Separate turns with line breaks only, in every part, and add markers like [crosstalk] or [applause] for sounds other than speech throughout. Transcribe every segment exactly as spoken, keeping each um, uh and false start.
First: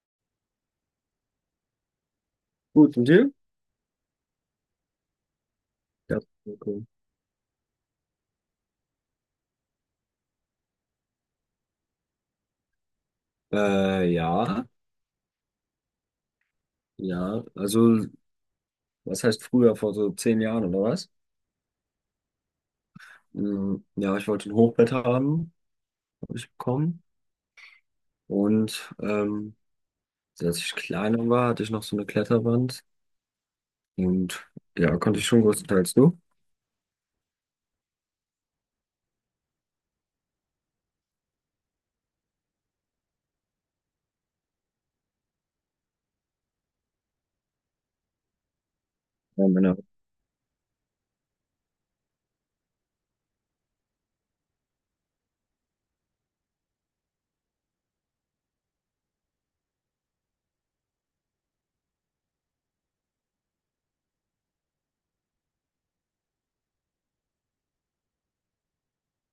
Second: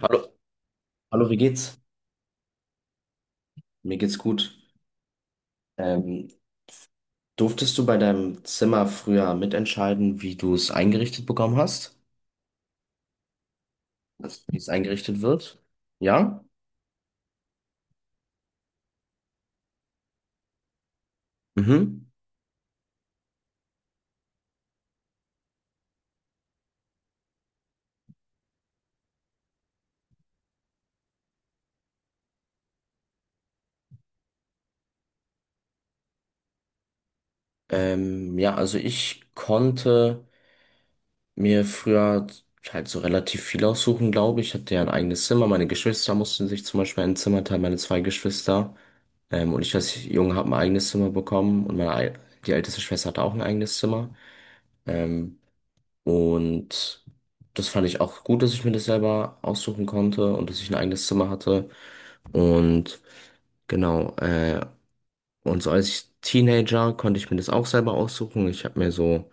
Hallo, hallo, wie geht's?
Gut, und dir?
Mir geht's gut.
Ja.
Ähm,
Okay.
Durftest du bei deinem Zimmer früher mitentscheiden, wie du es eingerichtet bekommen hast?
Äh,
Also, wie
ja,
es eingerichtet wird? Ja?
ja, also, was heißt früher, vor so zehn Jahren oder was?
Mhm.
Mm, Ja, ich wollte ein Hochbett haben, habe ich bekommen. Und ähm, als ich kleiner war, hatte ich noch so eine Kletterwand. Und ja, konnte ich schon größtenteils du.
Ähm, ja, also ich konnte mir früher halt so relativ viel aussuchen, glaube ich. Ich hatte ja ein eigenes Zimmer. Meine Geschwister mussten sich zum Beispiel ein Zimmer teilen, meine zwei Geschwister.
Ja,
Ähm, und
meine
ich
Eltern,
als Junge habe ein eigenes Zimmer bekommen und meine, ei- die älteste Schwester hatte auch ein eigenes Zimmer. Ähm, Und das fand ich auch gut, dass ich mir das selber aussuchen konnte und dass ich ein eigenes Zimmer hatte. Und genau, äh, und so als ich Teenager konnte ich mir das auch selber aussuchen. Ich habe mir so,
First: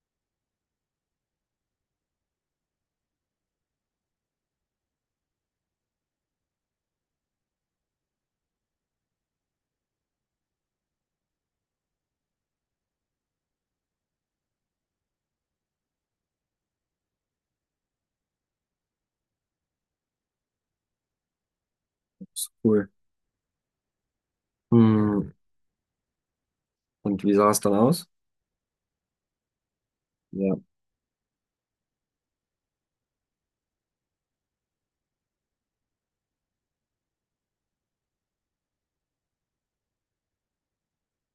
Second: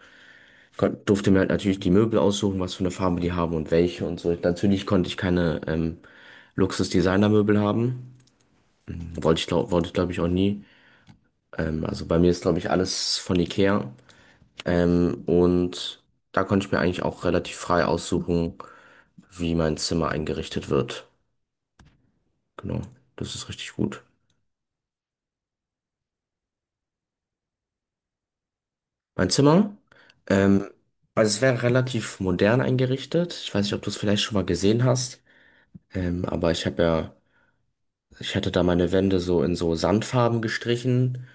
kon- Durfte mir halt natürlich die Möbel aussuchen, was für eine Farbe die haben und welche und so. Natürlich konnte ich keine ähm, Luxus-Designer-Möbel haben. Wollte ich, glaub, wollte ich glaube ich auch nie. Ähm, also bei mir ist glaube ich alles von Ikea. Ähm, und da konnte ich mir eigentlich auch relativ frei aussuchen, wie mein Zimmer eingerichtet wird.
das ist
Genau,
cool.
das ist richtig gut.
Hm, und wie sah es dann aus?
Mein Zimmer,
Ja,
ähm, also es wäre relativ modern eingerichtet. Ich weiß nicht, ob du es vielleicht schon mal gesehen hast, ähm, aber ich habe ja, ich hatte da meine Wände so in so Sandfarben gestrichen.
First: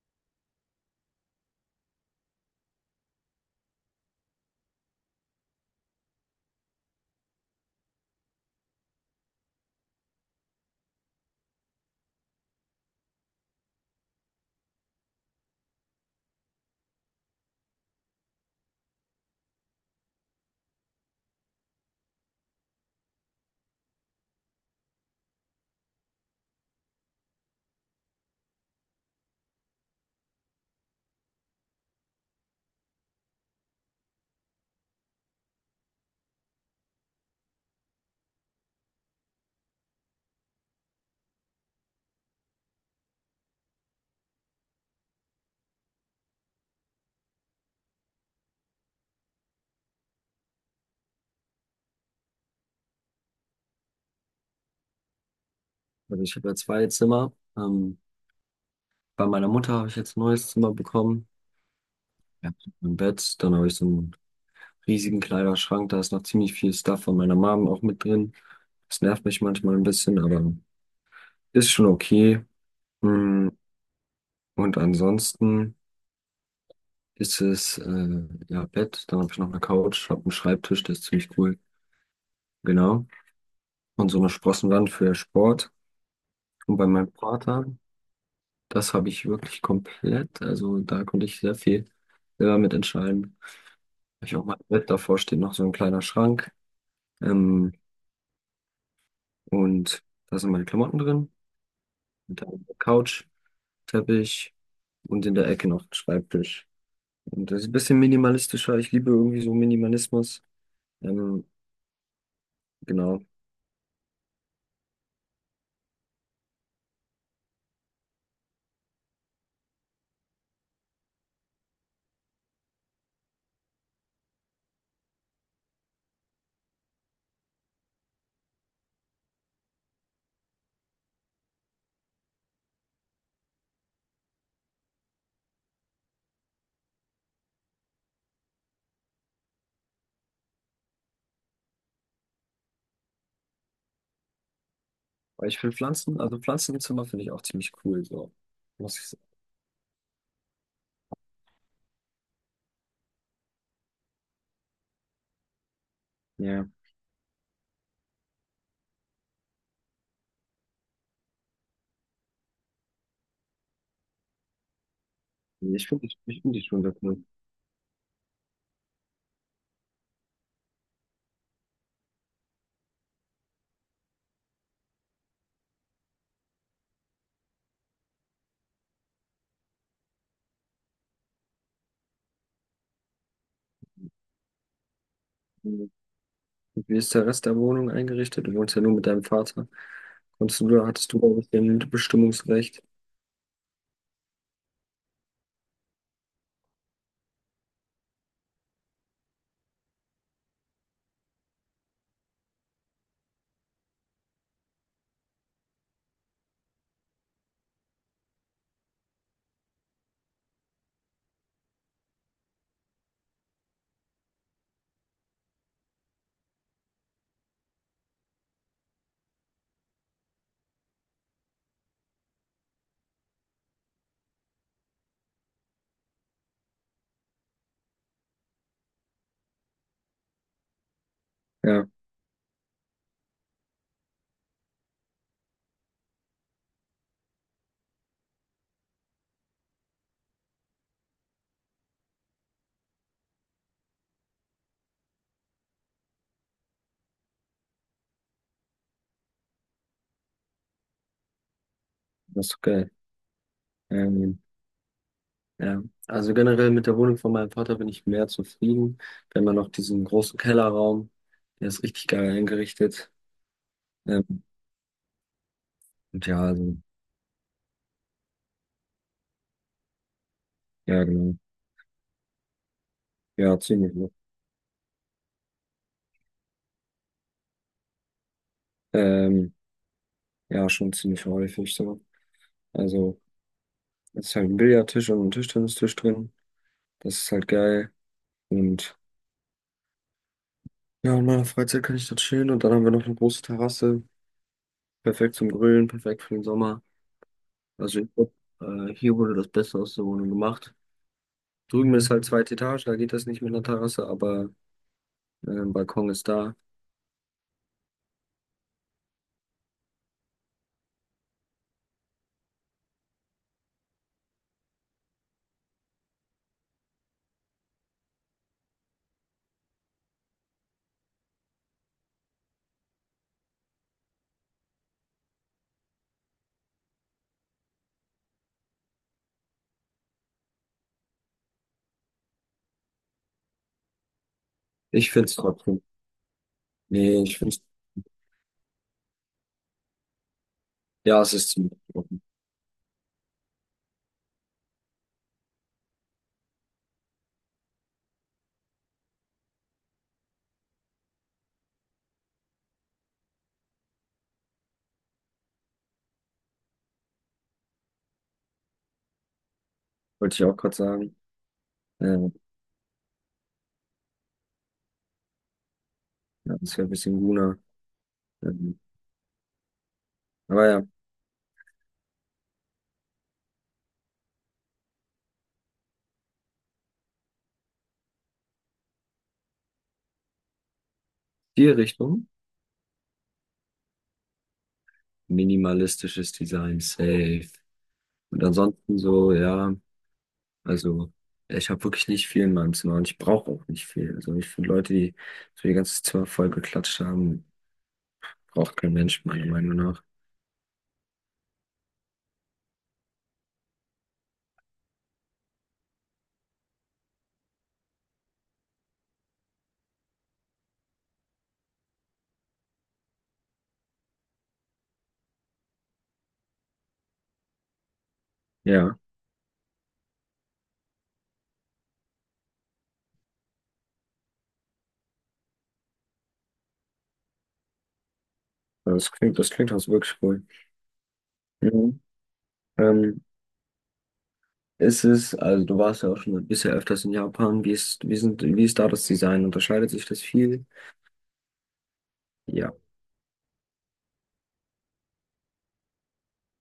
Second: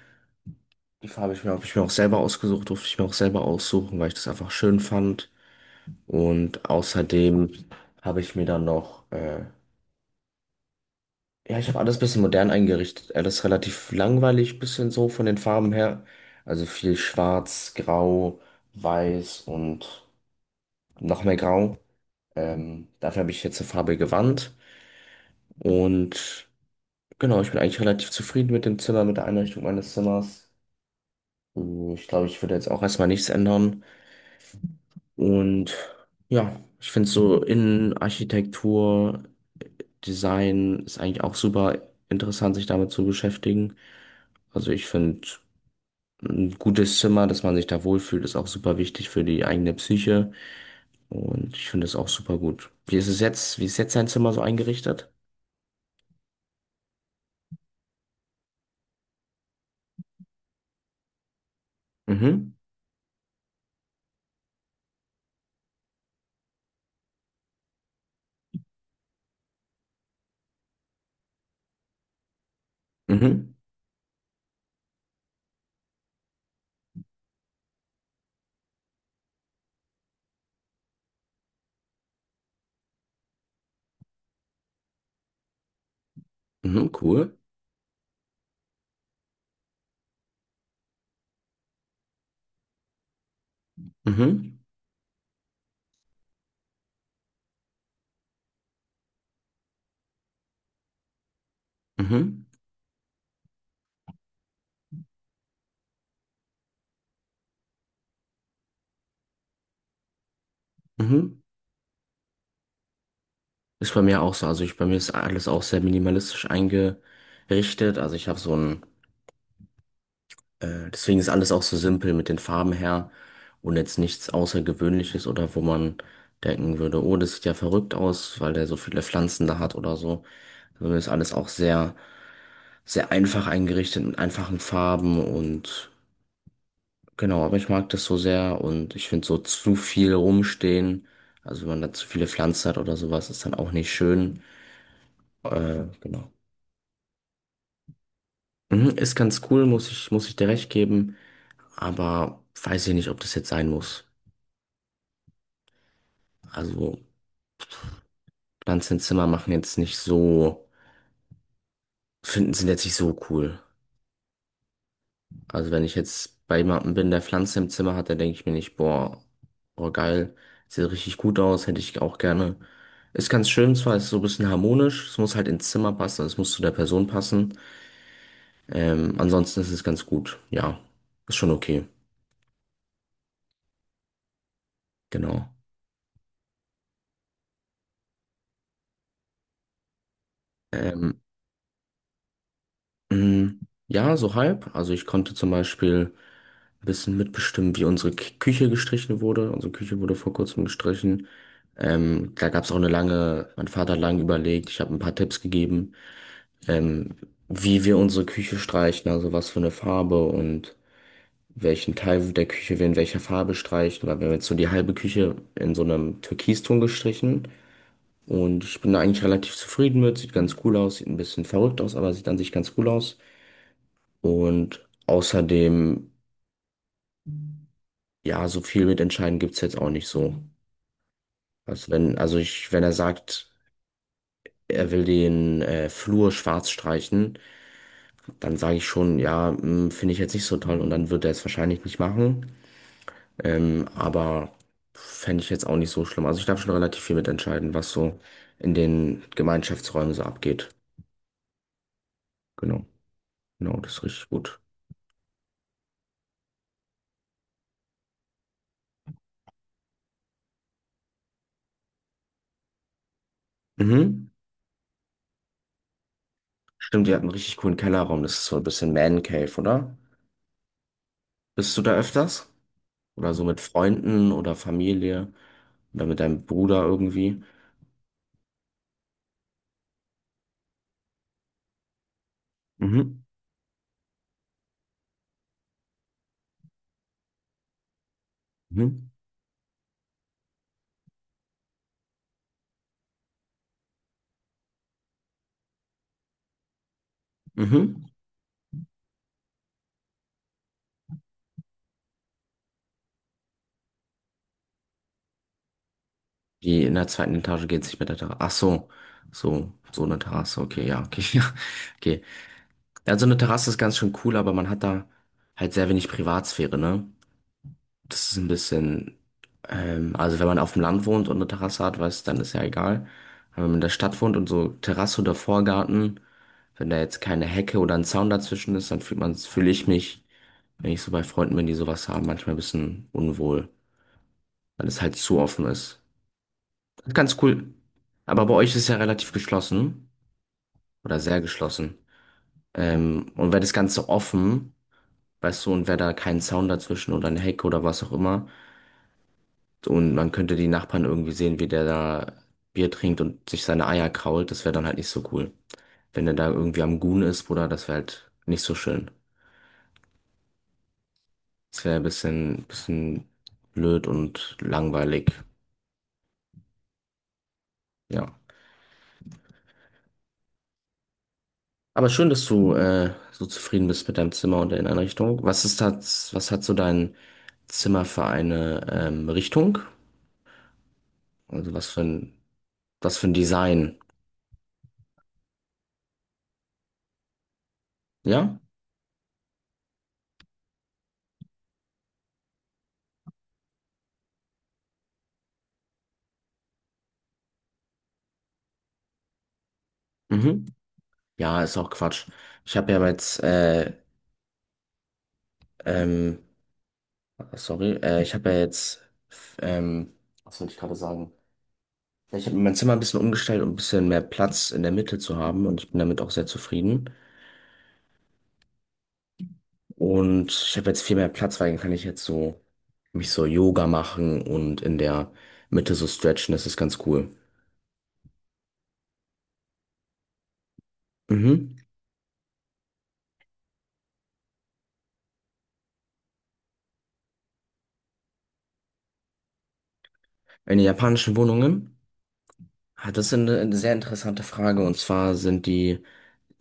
Die Farbe ich mir, habe ich mir auch selber ausgesucht, durfte ich mir auch selber aussuchen, weil ich das einfach schön fand. Und außerdem habe ich mir dann noch äh, ja, ich habe alles ein bisschen modern eingerichtet. Alles relativ langweilig, bisschen so von den Farben her. Also viel schwarz, grau, weiß und noch mehr grau. Ähm, dafür habe ich jetzt eine farbige Wand. Und genau, ich bin eigentlich relativ zufrieden mit dem Zimmer, mit der Einrichtung meines Zimmers. Äh, Ich glaube, ich würde jetzt auch erstmal nichts ändern. Und ja, ich finde so Innenarchitektur, Design ist eigentlich auch super interessant, sich damit zu beschäftigen. Also ich finde. Ein gutes Zimmer, dass man sich da wohlfühlt, ist auch super wichtig für die eigene Psyche. Und ich finde es auch super gut. Wie ist es jetzt? Wie ist jetzt dein Zimmer so eingerichtet?
also ich habe ja zwei Zimmer. Ähm, bei meiner Mutter habe ich jetzt ein neues Zimmer bekommen. Ja,
Mhm,
ein Bett, dann habe ich so ein riesigen Kleiderschrank. Da ist noch ziemlich viel Stuff von meiner Mom auch mit drin. Das nervt mich manchmal ein bisschen, aber ist schon okay. Mm.
mhm,
Und ansonsten ist es, äh, ja, Bett. Dann habe ich noch eine Couch, habe einen Schreibtisch, der ist ziemlich cool. Genau. Und so eine Sprossenwand für Sport. Und bei
mhm,
meinem
cool.
Vater, das habe ich wirklich komplett. Also da konnte ich sehr viel selber mit entscheiden. Hab ich auch mein
Mhm,
Bett, davor steht noch so ein kleiner Schrank. Ähm, und da sind meine Klamotten drin. Und
mhm,
dann eine Couch. Teppich und in der Ecke noch ein Schreibtisch. Und das ist ein bisschen minimalistischer. Ich liebe irgendwie so Minimalismus.
mhm.
Ähm, genau.
Ist bei mir auch so. Also ich, bei mir ist alles auch sehr minimalistisch eingerichtet. Also ich habe so ein Äh, deswegen ist alles auch so simpel mit den Farben her und jetzt nichts Außergewöhnliches oder wo man denken würde, oh, das sieht ja verrückt aus, weil der so viele Pflanzen da hat oder so. Also ist alles auch sehr, sehr einfach eingerichtet mit einfachen Farben und genau, aber ich mag das so sehr und ich finde so zu viel rumstehen. Also wenn man da zu viele Pflanzen hat oder sowas, ist dann auch nicht schön.
Aber ich finde
Äh,
Pflanzen,
genau.
also Pflanzen im Zimmer finde ich auch ziemlich cool. So.
Mhm,
Muss ich
ist
sagen.
ganz cool, muss ich, muss ich dir recht geben, aber weiß ich nicht, ob das jetzt sein muss.
Ja,
Also Lanzenzimmer machen jetzt nicht so, finden, sind jetzt nicht so cool. Also wenn
ich
ich
finde ich, ich
jetzt
find
bei
die schon
jemandem
sehr
bin, der
cool.
Pflanze im Zimmer hat, dann denke ich mir nicht, boah, boah, geil, sieht richtig gut aus, hätte ich auch gerne. Ist ganz schön zwar, ist so ein bisschen harmonisch, es muss halt ins Zimmer passen, also es muss zu der Person passen. Ähm, ansonsten ist es ganz gut, ja, ist schon okay, genau.
Und wie ist der Rest der Wohnung eingerichtet? Du wohnst ja nur mit deinem Vater. Konntest du, hattest du
Ähm,
auch ein bisschen Bestimmungsrecht?
mh, ja, so halb. Also ich konnte zum Beispiel ein bisschen mitbestimmt, wie unsere K Küche gestrichen wurde. Unsere Küche wurde vor kurzem gestrichen. Ähm, da gab es auch eine lange, mein Vater hat lange überlegt, ich habe ein paar Tipps gegeben, ähm, wie wir unsere Küche streichen, also was für eine Farbe und welchen Teil der Küche wir in welcher Farbe streichen, weil wir haben jetzt so die halbe Küche in so einem Türkiston gestrichen und ich bin da eigentlich relativ zufrieden mit, sieht ganz cool aus, sieht ein bisschen verrückt aus, aber sieht an sich ganz cool aus und außerdem, ja, so viel mitentscheiden gibt's jetzt auch nicht so.
Ja,
Also wenn, also ich, wenn er sagt, er will den äh, Flur schwarz streichen, dann sage ich schon, ja, hm, finde ich jetzt nicht so toll und dann wird er es wahrscheinlich nicht machen. Ähm, aber fände ich jetzt auch nicht so schlimm. Also ich darf schon relativ viel mitentscheiden, was so in den Gemeinschaftsräumen so abgeht.
das ist
Genau,
geil.
genau, das ist richtig
Ähm,
gut.
Ja, also generell mit der Wohnung von meinem Vater bin ich mehr zufrieden. Wir haben ja noch diesen großen Kellerraum, der ist richtig geil eingerichtet.
Mhm.
Ähm, und ja, also,
Stimmt, ihr habt einen richtig coolen Kellerraum. Das ist so ein bisschen Man Cave, oder?
ja, genau.
Bist du da öfters? Oder so
Ja,
mit
ziemlich. Ne?
Freunden oder Familie oder mit deinem Bruder irgendwie?
Ähm, ja, schon ziemlich häufig so. Also,
Mhm.
es ist halt ein Billardtisch und ein Tischtennistisch drin. Das ist halt geil. Und
Mhm.
ja, in meiner Freizeit kann ich dort chillen. Und dann haben wir noch eine große Terrasse. Perfekt zum Grillen, perfekt für den Sommer. Also,
Mhm.
ich glaub, äh, hier wurde das Beste aus der Wohnung gemacht. Drüben ist halt zweite Etage, da geht das nicht mit einer Terrasse, aber ähm, Balkon ist da.
Die in der zweiten Etage geht es nicht mit der Terrasse. Ach so, so, so eine Terrasse. Okay, ja, okay, [laughs] ja, okay. Also eine Terrasse ist ganz schön cool, aber man hat da halt sehr wenig Privatsphäre, ne? Das ist ein bisschen, ähm, also wenn man auf dem Land wohnt und eine Terrasse hat, weiß, dann ist ja egal. Aber wenn man in der Stadt wohnt und so Terrasse oder Vorgarten, wenn da jetzt keine Hecke oder ein Zaun dazwischen ist, dann fühlt man, fühle ich mich, wenn ich so bei Freunden bin, die sowas haben, manchmal ein bisschen unwohl, weil es
Ich
halt
find's
zu offen
trotzdem.
ist.
Nee,
Ganz
ich find's
cool. Aber bei euch ist es ja relativ geschlossen oder
ja, es
sehr
ist ziemlich
geschlossen.
offen.
Ähm, und wäre das Ganze offen, weißt du, und wäre da kein Zaun dazwischen oder eine Hecke oder was auch immer. Und man könnte die Nachbarn irgendwie sehen, wie der da Bier trinkt und sich seine Eier krault. Das wäre dann halt nicht so cool. Wenn der da irgendwie am Gun ist, Bruder, das wäre halt nicht so schön.
Wollte ich auch gerade sagen.
Das wäre ein
Ähm,
bisschen, bisschen blöd und langweilig.
ja, das wäre ein bisschen grüner.
Ja.
Ähm, aber ja,
Aber schön, dass du äh, so zufrieden bist mit deinem Zimmer und der Inneneinrichtung. Was ist das, was hat so dein Zimmer für eine ähm, Richtung?
die
Also was für
Richtung.
ein, was für ein Design?
Minimalistisches Design, safe. Und
Ja?
ansonsten so, ja, also ich habe wirklich nicht viel in meinem Zimmer und ich brauche auch nicht viel. Also ich finde Leute, die so ihr ganzes Zimmer voll geklatscht haben, braucht kein Mensch, meiner Meinung nach.
Mhm. Ja, ist auch Quatsch. Ich habe ja jetzt, äh, ähm, sorry, äh, Ich habe ja jetzt, f- ähm, was wollte ich gerade sagen? Ja, ich habe mein Zimmer ein bisschen umgestellt, um ein bisschen mehr Platz in der Mitte zu haben und ich bin damit auch sehr zufrieden.
Ja,
Und ich habe jetzt viel mehr Platz, weil dann kann ich jetzt so mich so Yoga machen und in der Mitte so stretchen. Das ist ganz cool.
das klingt, das klingt auch so wirklich cool.
Mhm.
Mhm. Ähm, ist es, also du warst ja auch schon bisher öfters in Japan. Wie ist, wie sind, wie ist da das Design? Unterscheidet sich das viel?
In den japanischen Wohnungen?
Ja.
Ah, das ist eine, eine sehr interessante Frage. Und zwar sind die,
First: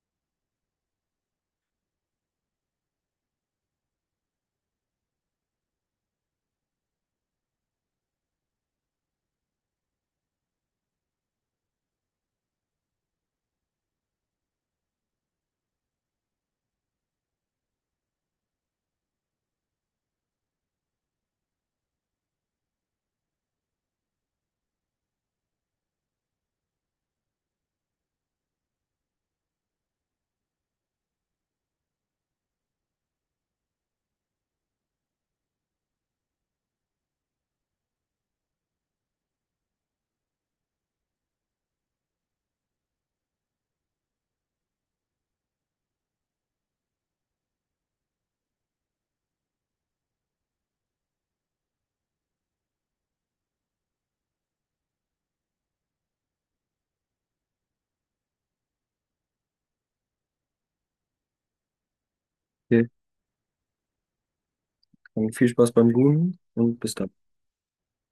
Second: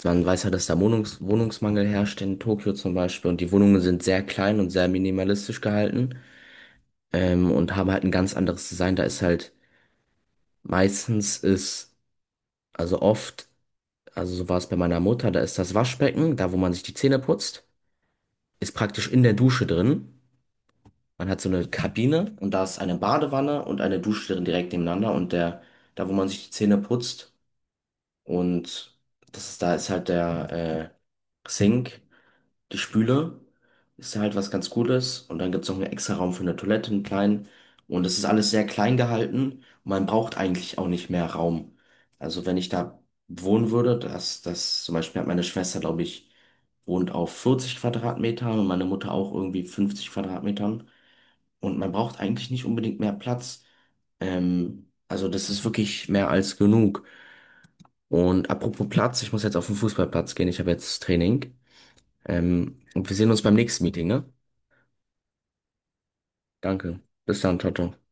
man weiß ja, dass da Wohnungs Wohnungsmangel herrscht in Tokio zum Beispiel. Und die Wohnungen sind sehr klein und sehr minimalistisch gehalten. Ähm, und haben halt ein ganz anderes Design. Da ist halt meistens ist, also oft, also so war es bei meiner Mutter, da ist das Waschbecken, da wo man sich die Zähne putzt, ist praktisch in der Dusche drin. Man hat so eine Kabine und da ist eine Badewanne und eine Dusche drin direkt nebeneinander. Und der, da wo man sich die Zähne putzt, und das ist, da ist halt der äh, Sink, die Spüle, ist halt was ganz Gutes. Und dann gibt's noch einen extra Raum für eine Toilette, einen kleinen. Und es ist alles sehr klein gehalten. Man braucht eigentlich auch nicht mehr Raum. Also wenn ich da wohnen würde, das, das zum Beispiel hat meine Schwester, glaube ich, wohnt auf vierzig Quadratmetern und meine Mutter auch irgendwie fünfzig Quadratmetern. Und man braucht eigentlich nicht unbedingt mehr Platz. Ähm, also das ist wirklich mehr als genug. Und apropos Platz, ich muss jetzt auf den Fußballplatz gehen. Ich habe jetzt Training. Ähm,
Okay.
und wir sehen uns beim nächsten Meeting, ne?
Dann viel Spaß beim Googlen und bis
Danke.
dann.
Bis dann, ciao, ciao.